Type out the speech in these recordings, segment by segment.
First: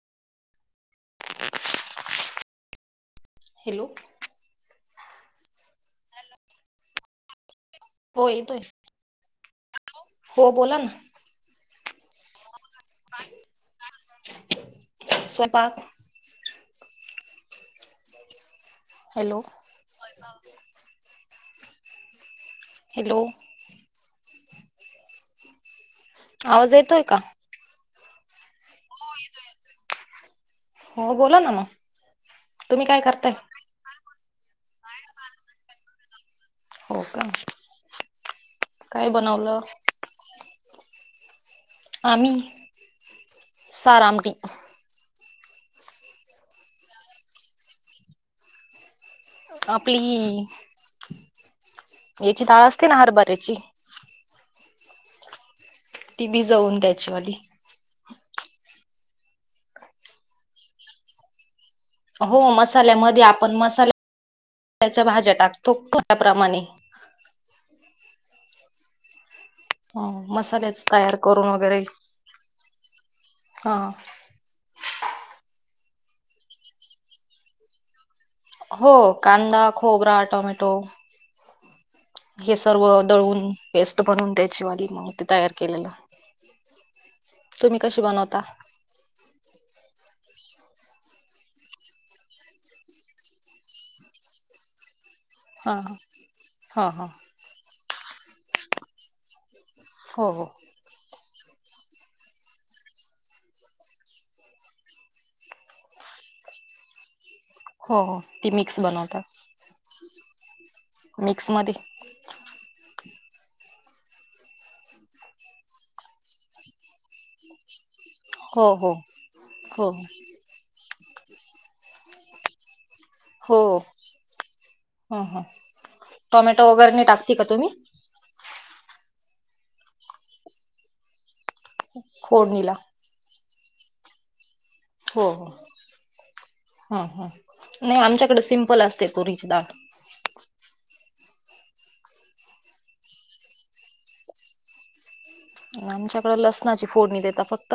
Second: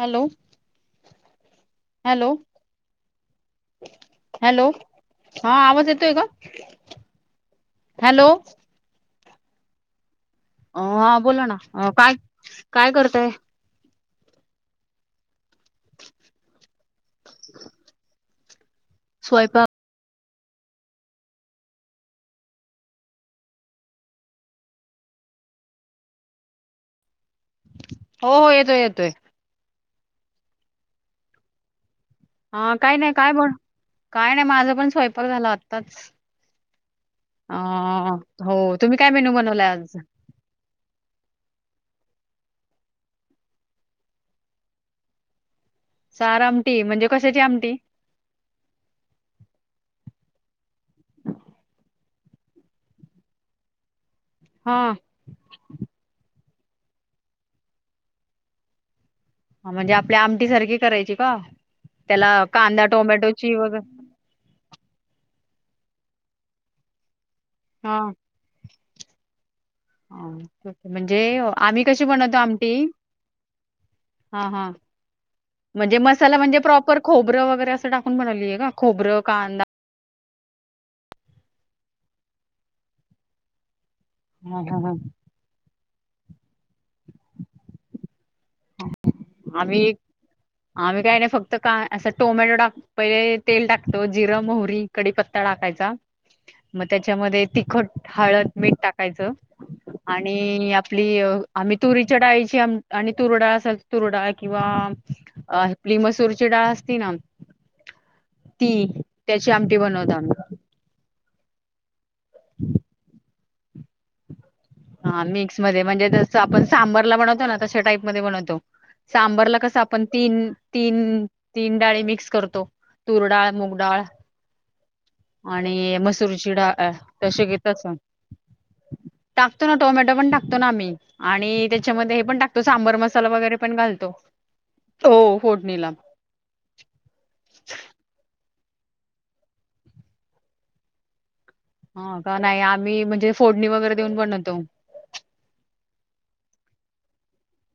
Hello hello! Hello? Hello हा आवाज येतोय का? हो हॅलो! येतोय हो बोला अ हा ना बोला, ना काय काय करताय? स्वयंपाक [unintelligible] हॅलो स्वयंपाक हॅलो! आवाज येतोय का? हो, हो, येतोय येतोय. हो, बोला ना ना. हा काय नाही, काय बोल काय नाही? माझा पण स्वयंपाक झाला आत्ताचं. हो का अ हो, तुम्ही काय मेन्यू बनवला आज? आम्ही सारआमटी. सार आमटी म्हणजे कशाची आमटी? आपली [inaudible] याची डाळ असते, ना हरभऱ्याची. हा. ती भिजवून त्याचीवाली. हा म्हणजे आपल्या आमटी सारखी करायची का? त्याला हो कांदा मसाल्यामध्ये टोमॅटोची आपण वगैरे मसाल्याच्या... भाज्या टाकतो. तो [unintelligible] का प्रमाणे. हां हो मसाल्याच तयार म्हणजे करून वगैरे आम्ही कशी बनवतो आमटी. हा हा हा म्हणजे मसाला म्हणजे प्रॉपर खोबरं वगैरे असं टाक हो कांदा खोबरा टोमॅटो. हे सर्व दळून पेस्ट बनून हा त्याची हा वाली हा मग ते तयार केलेलं. तुम्ही कशी बनवता? आम्ही. आम्ही काही नाही फक्त का असं टोमॅटो टाक पहिले तेल टाकतो जिरं मोहरी कडीपत्ता हा टाकायचा मग हा हा त्याच्यामध्ये तिखट हळद मीठ टाकायचं हो हो आणि आपली आम्ही तुरीच्या डाळीची आणि तुरडाळ असल तूर डाळ किंवा आपली मसूरची डाळ असती ना. हो हो मिक्स ती बनवता त्याची आमटी बनवतो आम्ही. मिक्स मधे हा मिक्स मध्ये म्हणजे, जसं आपण सांबरला बनवतो. ना तशा टाईप मधे बनवतो. हो हो सांबरला कस हो आपण तीन तीन तीन डाळी मिक्स करतो तूर डाळ हो मुगडाळ. ह ह आणि मसूरची टोमॅटो डाळ वगैरे नाही टाकते का तसे तुम्ही घेतच. टाकतो ना टोमॅटो पण टाकतो ना आम्ही आणि त्याच्यामध्ये हे पण टाकतो फोडणीला सांबर मसाला वगैरे पण पण घालतो. हो हो हां हां नाही आमच्याकडे सिंपल असते तुरीची डाळ. हा का नाही आम्ही म्हणजे फोडणी वगैरे देऊन बनवतो. आमच्याकडें लसणाची फोडणी देता फक्त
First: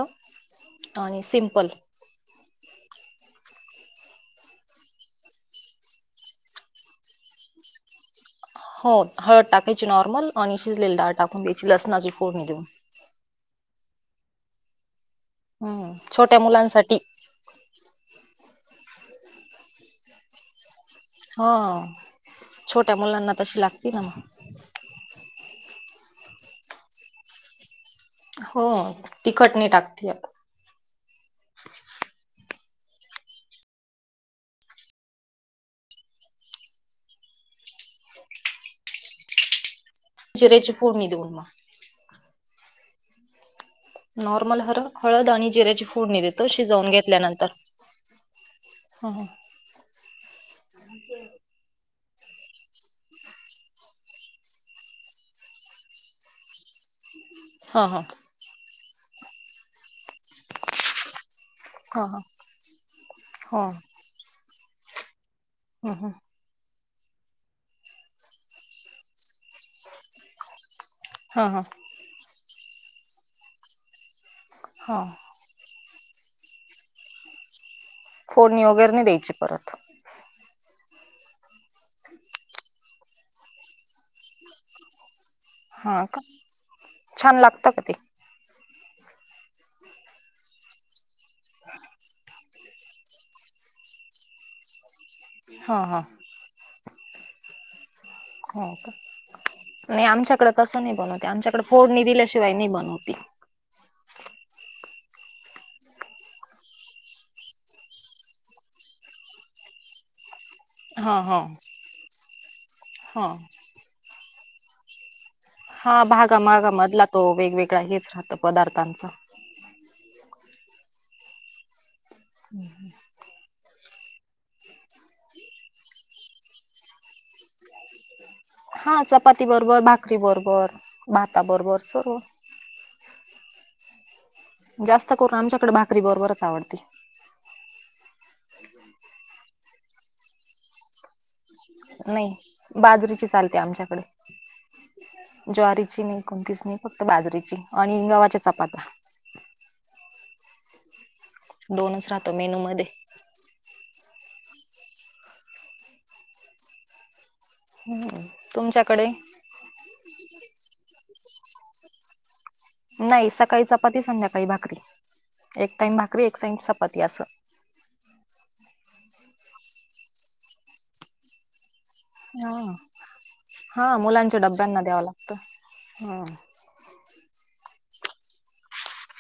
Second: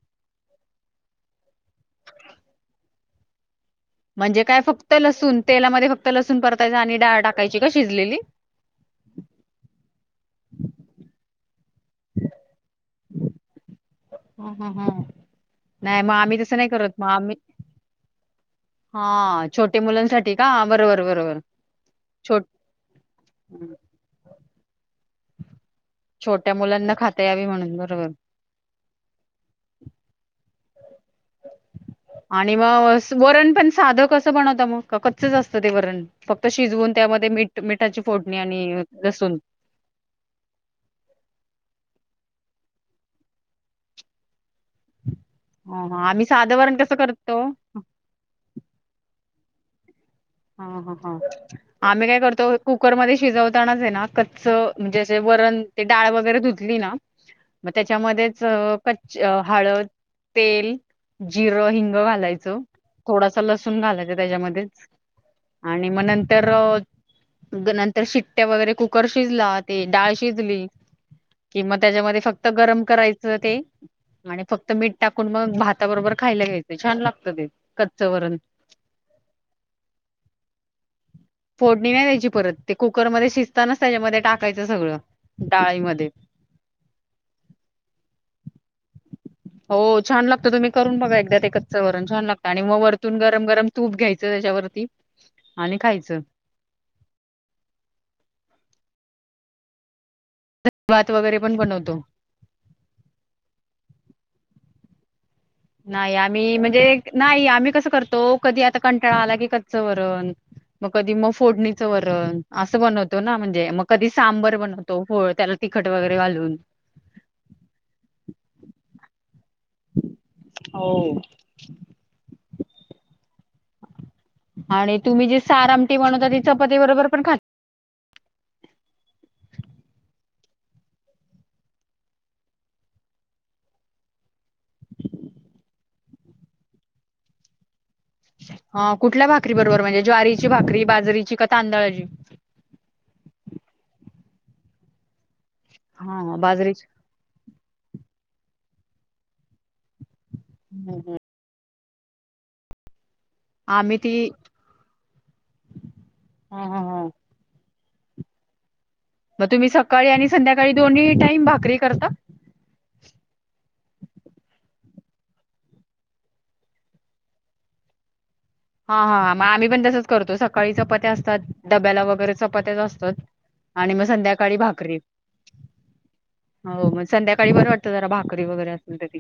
आणि सिंपल. म्हणजे काय फक्त लसूण तेलामध्ये फक्त लसूण परतायच आणि डाळ टाकायची का शिजलेली? हो हळद टाकायची नॉर्मल आणि शिजलेली डाळ टाकून द्यायची लसणाची फोडणी देऊन. हं हं हं हम्म नाही मग आम्ही छोट्या तसं नाही करत मुलांसाठी मग आम्ही हा छोटे मुलांसाठी का बरोबर बरोबर हो छोट छोट्या मुलांना तशी लागती ना म. छोट्या मुलांना खाता यावी म्हणून बरोबर. हो तिखट नाही टाकती [inaudible] आणि मग वरण पण साधं कस बनवता मग का कच्चच असतं ते वरण फक्त शिजवून त्यामध्ये मिठाची फोडणी आणि लसून. जिरे ची फोडणी देऊनम नॉर्मल ह हळद आणि ह जिऱ्याची ह फोडणी आम्ही देतो साधं वरण शिजवून कसं करतो घेतल्यानंतर. हा ह ह ह आम्ही काय करतो कुकरमध्ये शिजवतानाच आहे ना कच्च म्हणजे जे कारण ते डाळ वगैरे धुतली ना. मग ह ह त्याच्यामध्येच कच्ची हळद तेल जिरं हिंग ह घालायचं थोडासा ह लसूण घालायचं त्याच्यामध्ये. आणि म ह नंतर नंतर शिट्ट्या वगैरे कुकर शिजला ते डाळ शिजली ह कि ह मग त्याच्यामध्ये फक्त गरम करायचं ते आणि फक्त मीठ ह टाकून मग भात ति बरोबर खायला घ्यायचं छान लागतं ते कच्च वरण फोडणी वगैरे नाही द्यायची परत फोडणी नाही त्यायची परत ते कुकरमध्ये शिजतानाच त्याच्यामध्ये टाकायचं सगळं हा डाळीमध्ये का छान लागतं का ते हो छान लागतं तुम्ही करून बघा एकदा एकच वरून छान लागतं आणि मग वरतून गरम गरम तूप घ्यायच. त्याच्यावरती हा आणि हा खायचं. ह म आम आच्याकडे तसं नाही भात बनवते वगैरे पण आमच्याकडे बनवतो फोडणी दिल्याशिवाय नाही बनवते. नाही आम्ही म्हणजे नाही आम्ही कसं करतो कधी आता कंटाळा आला की कच्च वरण मग कधी हा मग हा फोडणीचं वरण असं बनवतो हा ना म्हणजे मग कधी सांबर बनवतो फळ हा भागामागामधला तो वेगवेगळा हेच राहतं पदार्थांच हो. आणि तुम्ही जे सार आमटी म्हणवता ती चपाती बरोबर पण खात. हा चपाती बरोबर भाकरी बरोबर भाता बरोबर सर्व जास्त करून आमच्याकडे भाकरी बरोबरच आवडते. ह कुठल्या भाकरी बरोबर म्हणजे ज्वारीची भाकरी बाजरीची क नाही बाजरीची चालते आमच्याकडे ज्वारीची नाही हा कोणतीच नाही बाजरीची फक्त बाजरीची आणि गव्हाच्या चपाता हम्म हम्. दोनच राहतो मेनू मध्ये आम्ही ती हा हा हा ह् तुमच्या मग तुम्ही सकाळी आणि संध्याकाळी दोन्ही टाईम भाकरी करता नाही स काही चपाती संध्याकाळी भाकरी एक टाइम भाकरी एक साइम चपाती अस. हा हा मग आम्ही पण तसच करतो सकाळी चपथ्या असतात. डब्याला वगैरे हा चपात्याच असतात आणि मग संध्याकाळी भाकरी ह. हो मग संध्याकाळी बरं वाटतं जरा भाकरी वगैरे असेल तर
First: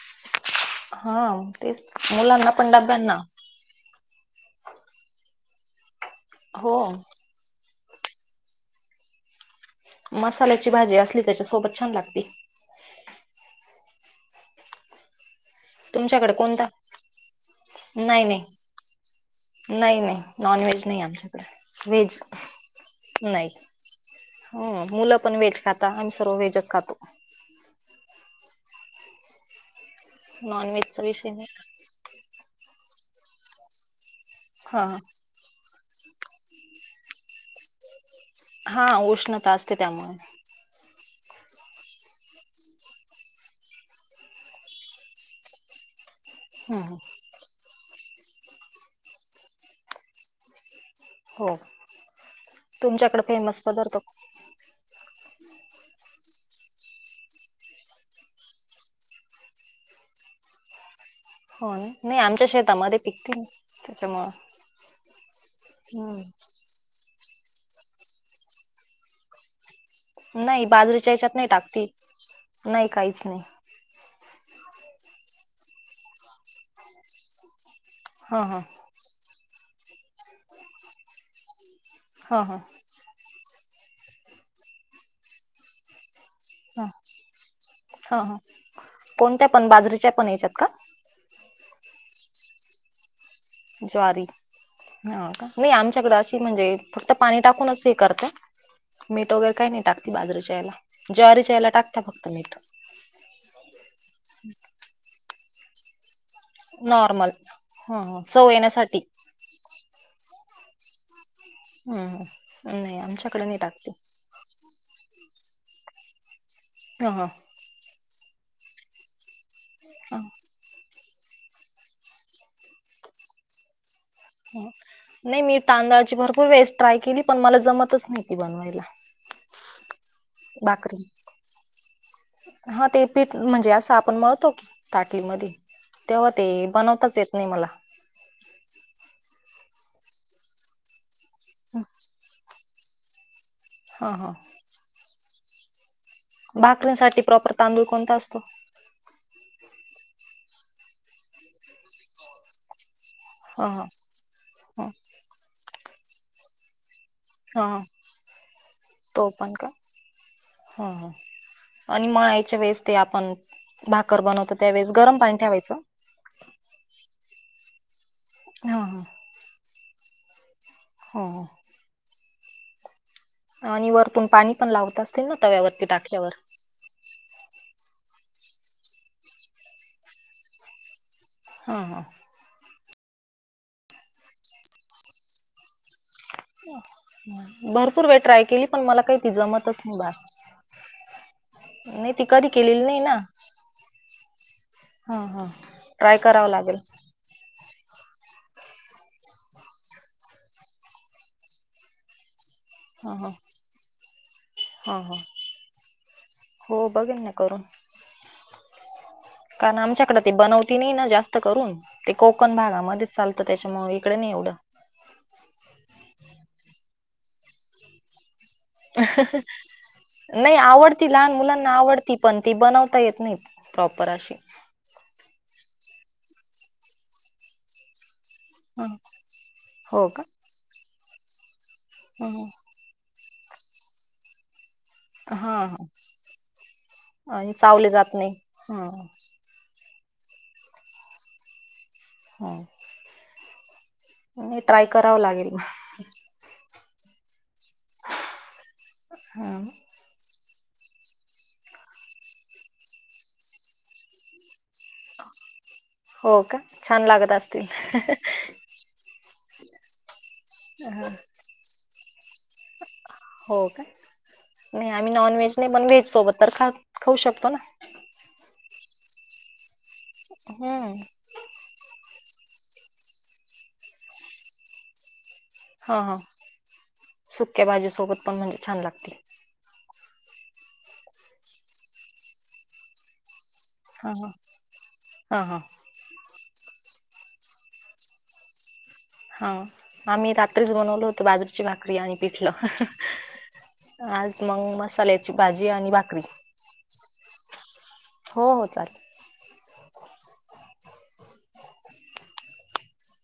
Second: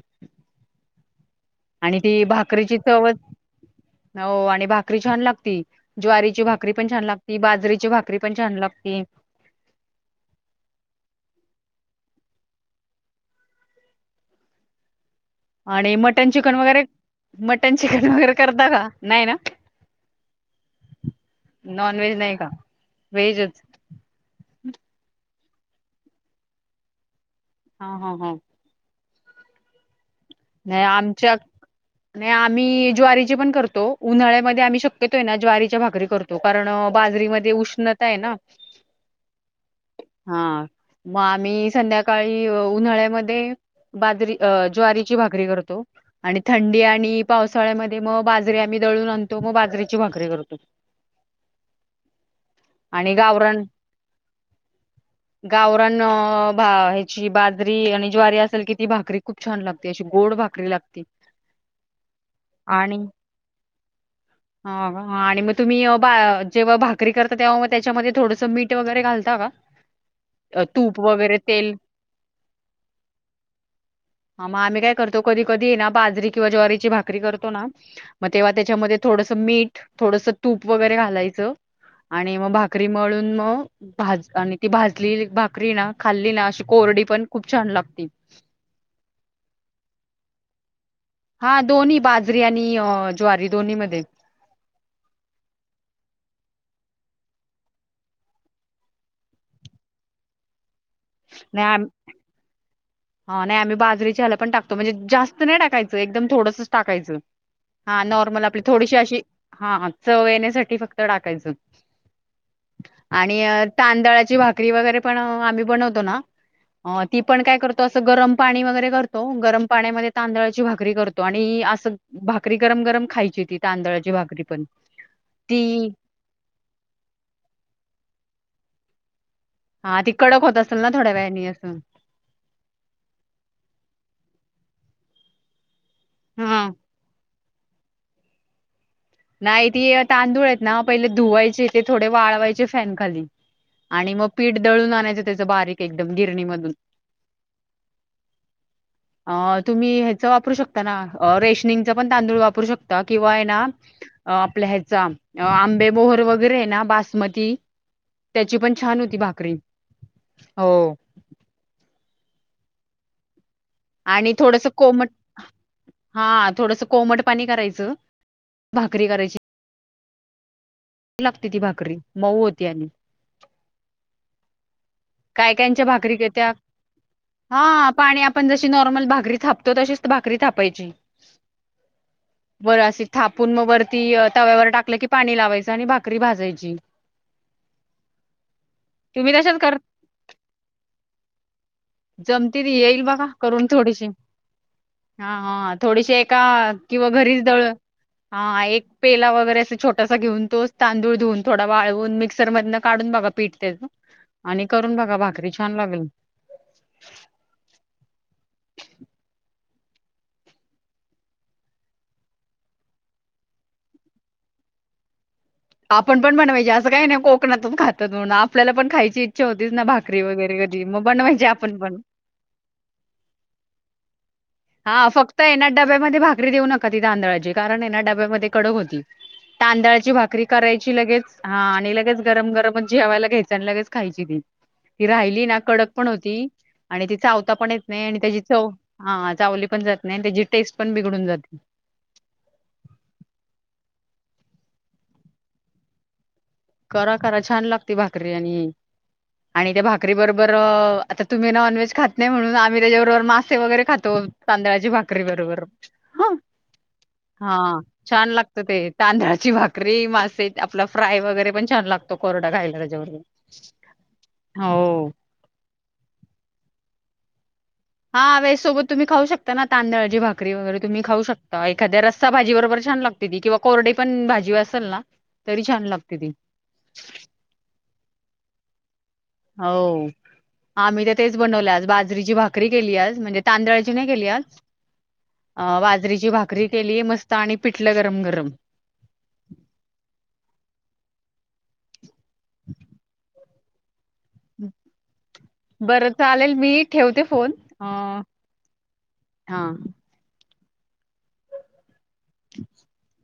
हा तेच आणि ती मुलांना भाकरीची चवच पंडाप्यांना हो आणि भाकरी छान लागती ज्वारीची भाकरी हो पण छान लागती बाजरीची भाकरी भाकरी पण छान लागते. मसाल्याची भाजी असली त्याच्या सोबत छान लागती. आणि मटन तुमच्याकडे चिकन कोणता वगैरे मटन चिकन नाही वगैरे नाही करता का नाही ना. नाही नाही नॉन व्हेज नाही आमच्याकडे व्हेज नाही वेजच हो मुलं पण व्हेज खाता आणि् सर्व व्हेजच खातो. हा हा हा. नॉन नाही व्हेजचा विषय आमच्या नाही आ. आम्ही ज्वारी पण करतो उन्हा्यामध्ये आम्ही हा शक्यतोय ना ज्वारी भा करतो कारण बाजरीमध्ये उष्णता आहे ना. हा उष्णता असते त्यामुळे हा मग आम्ही संध्याकाळी उन्हाळ्यामध्ये बादरी ज्वारी भाकरी करतो आणि थंडी हम्म. आणि पावसाळ्यामध्ये मग बाजरी आम्ही दळून आणतो मग बाजरेची भाकरी करतो. हो आणि तुमच्याकडे फेमस गावरान पदार्थ गावरान ह्याची बाजरी आणि ज्वारी असेल कि ती भाकरी खूप छान लागते. अशी गोड भाकरी लागते. हो नाही आमच्या शतामध्ये पिकतील त्याच्यामुळं. हो आणि मग तुम्ही बा हम्म जेव्हा भाग बकरी करता तेव्हा मग त्याच्यामध्ये थोडस मीठ वगैरे घालता का? अ, नाही तूप बाजरीच्या हच्यात वगैरे नाही तेल टाकतील नाही काहीच नाही. ह मग आम्ही काय करतो कधी कधी ये ना बाजरी किंवा ज्वारीची भाकरी करतो ना. मग हा तेव्हा हा त्याच्यामध्ये थोडस मीठ थोडस तूप वगैरे घालायचं. आणि हा मग हा भाकरी मळून मग भाज आणि ती भाजली भाकरी ना. खाल्ली ना अशी हा कोरडी पण खूप छान लागती. हा हा कोणत्या पण बाजरीच्या पण यायच्यात का हा दोन्ही बाजरी आणि ज्वारी दोन्ही मध्ये ज्वारी ह नाही आमच्याकडे अशी म्हणजे फक्त पाणी टाकूनच हे करत मीठ वगैरे काही नाही टाकते बाजरीच्या याला ज्वारीच्या नाही यायला आम- टाकता फक्त मी त हा नाही आम्ही बाजरीच्या ह्याला पण टकतो म्हणजे जास्त नाही टाकायचं एकदम थोडं टा नॉर्मल ह हा ह नॉर्मल चव आप थोडी येण्यासाठी अ हा चवयण्यासाठी फक्त टाकायचं हं, हं. नाही आणि आमच्याकडे नाही टाकते तांदळाची भाकरी वगैरे आम्ही बनतो ना त ह पणय करतो असं गरम पाणी वगैरे करतो गरम पाण्यामध्ये ह तांदळाची भाकरी करतो आणि असं भाकरी गरम गरम खायची ती तांदळाची भाकरी पण नाही मी ती तांदळाची भरपूर वेळेस ट्राय केली पण मला जमतच नव्हती बनवायला हा ती कडक होत असेल ना भाकरी थोड्या वेळाने असून हा ते पीठ म्हणजे असं आपण मळतो की ताटलीमध्ये तेव्हा ते हा बनवताच येत नि निर्मला नाही त तांदूळ आहेत ना पहिले धुवायचे ते थोडे वाळवायचे फॅन खाली ह आणि मग ह पीठ दळून आणायचं त्याच बारीक एक भाकरींसाठी प्रॉपर तांदूळ कोणता असतो अ तुम्ही ह्याचं वापरू शकता ना रेशनिंगच पण तांदूळ वापरू शकता किंवा आहे ना ह ह अ आपल्या ह ह्याचा आंबे बोहर वगैरे ना ब मती ह त्याची पण छान होती तो पण भाकरी का हो ह ह आणि मळायच्या वेळेस ते आपण भाकर आणि बनवतो थोडंसं त्यावेेळेस गरम पाणी ठेवायचं थोडस कोमट पाणी करायचं ह ह भाकरी करायची हो हो. लागते ती भाकरी मऊ होती आणि आणि वरतून पाणी पण लावत असतील ना तव्यावरती टाक्यावर हा पाणी आपण जशी नॉर्मल भाकरी थापतो तशीच भाकरी थापायची हा हा बरं अशी थापून मग वरती तव्यावर टाकलं की पाणी लावायचं आणि भाकरी भाजायची भरपूर वेळ ट्राय केली पण मला काही ती तुम्ही तशाच कर जमतच नाही बार कधी जमते त केलेली नाही येईल ना बघा करून थोडीशी हां हा हां हा थोडीशी ट्राय एका करावं लागेल किंवा घरीच दळ हा एक पेला वगैरे अस छोटासा घेन तोच तांदूळ ेऊन थोडा वाळवून मिक्स मसर मधं काढून हां बघा हां पीठ त्याच आणि करून हां बघा हां भाकरी छान लागेल हो बघेन ना करून कारण आमच्याकडे ते बनवती नाही ना जास्त करून ते कोकण भागामध्येच चालतं त्याच्यामु इकडे नाही एवढं आपण पण बनवायज असं काही नाही कोकणातून खातात म्हणून पण खायची इच्छा होतीच ना भाकरी नाही वगैरे कधी मग आवडती लहान बनवायची मुलांना आपण आवडती पण ती बनवता येत नाहीत प्रॉपर अशी ह फक्त येण्या डब्यामध्ये भाकरी देऊ नका ती आांदळाची कारण येना डब्यामध्ये हो हां हो तांदळाची का भाकरी करायची लगेल हा आणि लगेच हां गरम हां गरमच जेवायला घ्यायचं आणि लगेच खायची दिन ती राहिली ना कडक हां पण होती आणि ती चावता पण येत चावले नाही जात आणि त्याची चव हां हा ति पण जात नाही आणि त्याची टेस्ट पण बिघडून जाते हो [unintelligible] ट्राय करावं लागेल म करा करा छान लागते भाकरी आणि हा आणि त्या भाकरी बरोबर बरं आता तुम्ही नॉनव्हेज खात नाही म्हणून आम्ही त्याच्याबरोबर मासे वगैरे खातो तांदळाची भाकरी बरोबर हा हो का छान लागत हा असतील छान लागत ते तांदळा ची भाकरी मासे आपला फ्राय वगैरे पण छान लागतो कोरडा खायला त्याच्याबरोबर हो का नाही हो आम्ही नॉन व्हेज नाही पण व्हेज सोबत तर खा खाऊ शकतो ना हा व्हेज सोबत तुम्ही खाऊ शकता ना तांदळाची भाकरी वगैरे हम्म तुम्ही खाऊ शकता एखाद्या रस्सा भाजी बरोबर छान लागते ती किंवा कोरडे पण भाजी असेल ना तरी छान हा लागते हा ती सुक्या भाजी सोबत पण म्हणजे छान लागते हो आम्ही तर तेच बनवलं आज बाजरीची भाकरी केलीय आज म्हणजे तांदळाची नाही हां केली हां आज हां हां बाजरीची भाक भाकरी केलीय मस्त आणि पिटलं गरम गरम हा आम्ही रात्रीच बनवल होत बाजूची भाकरी आणि पिठलं आज मग मसाल्याची भाजी आणि बरं भाकरी चालेल मी ठेवते फोन अ हो हो चालेल हा [unintelligible]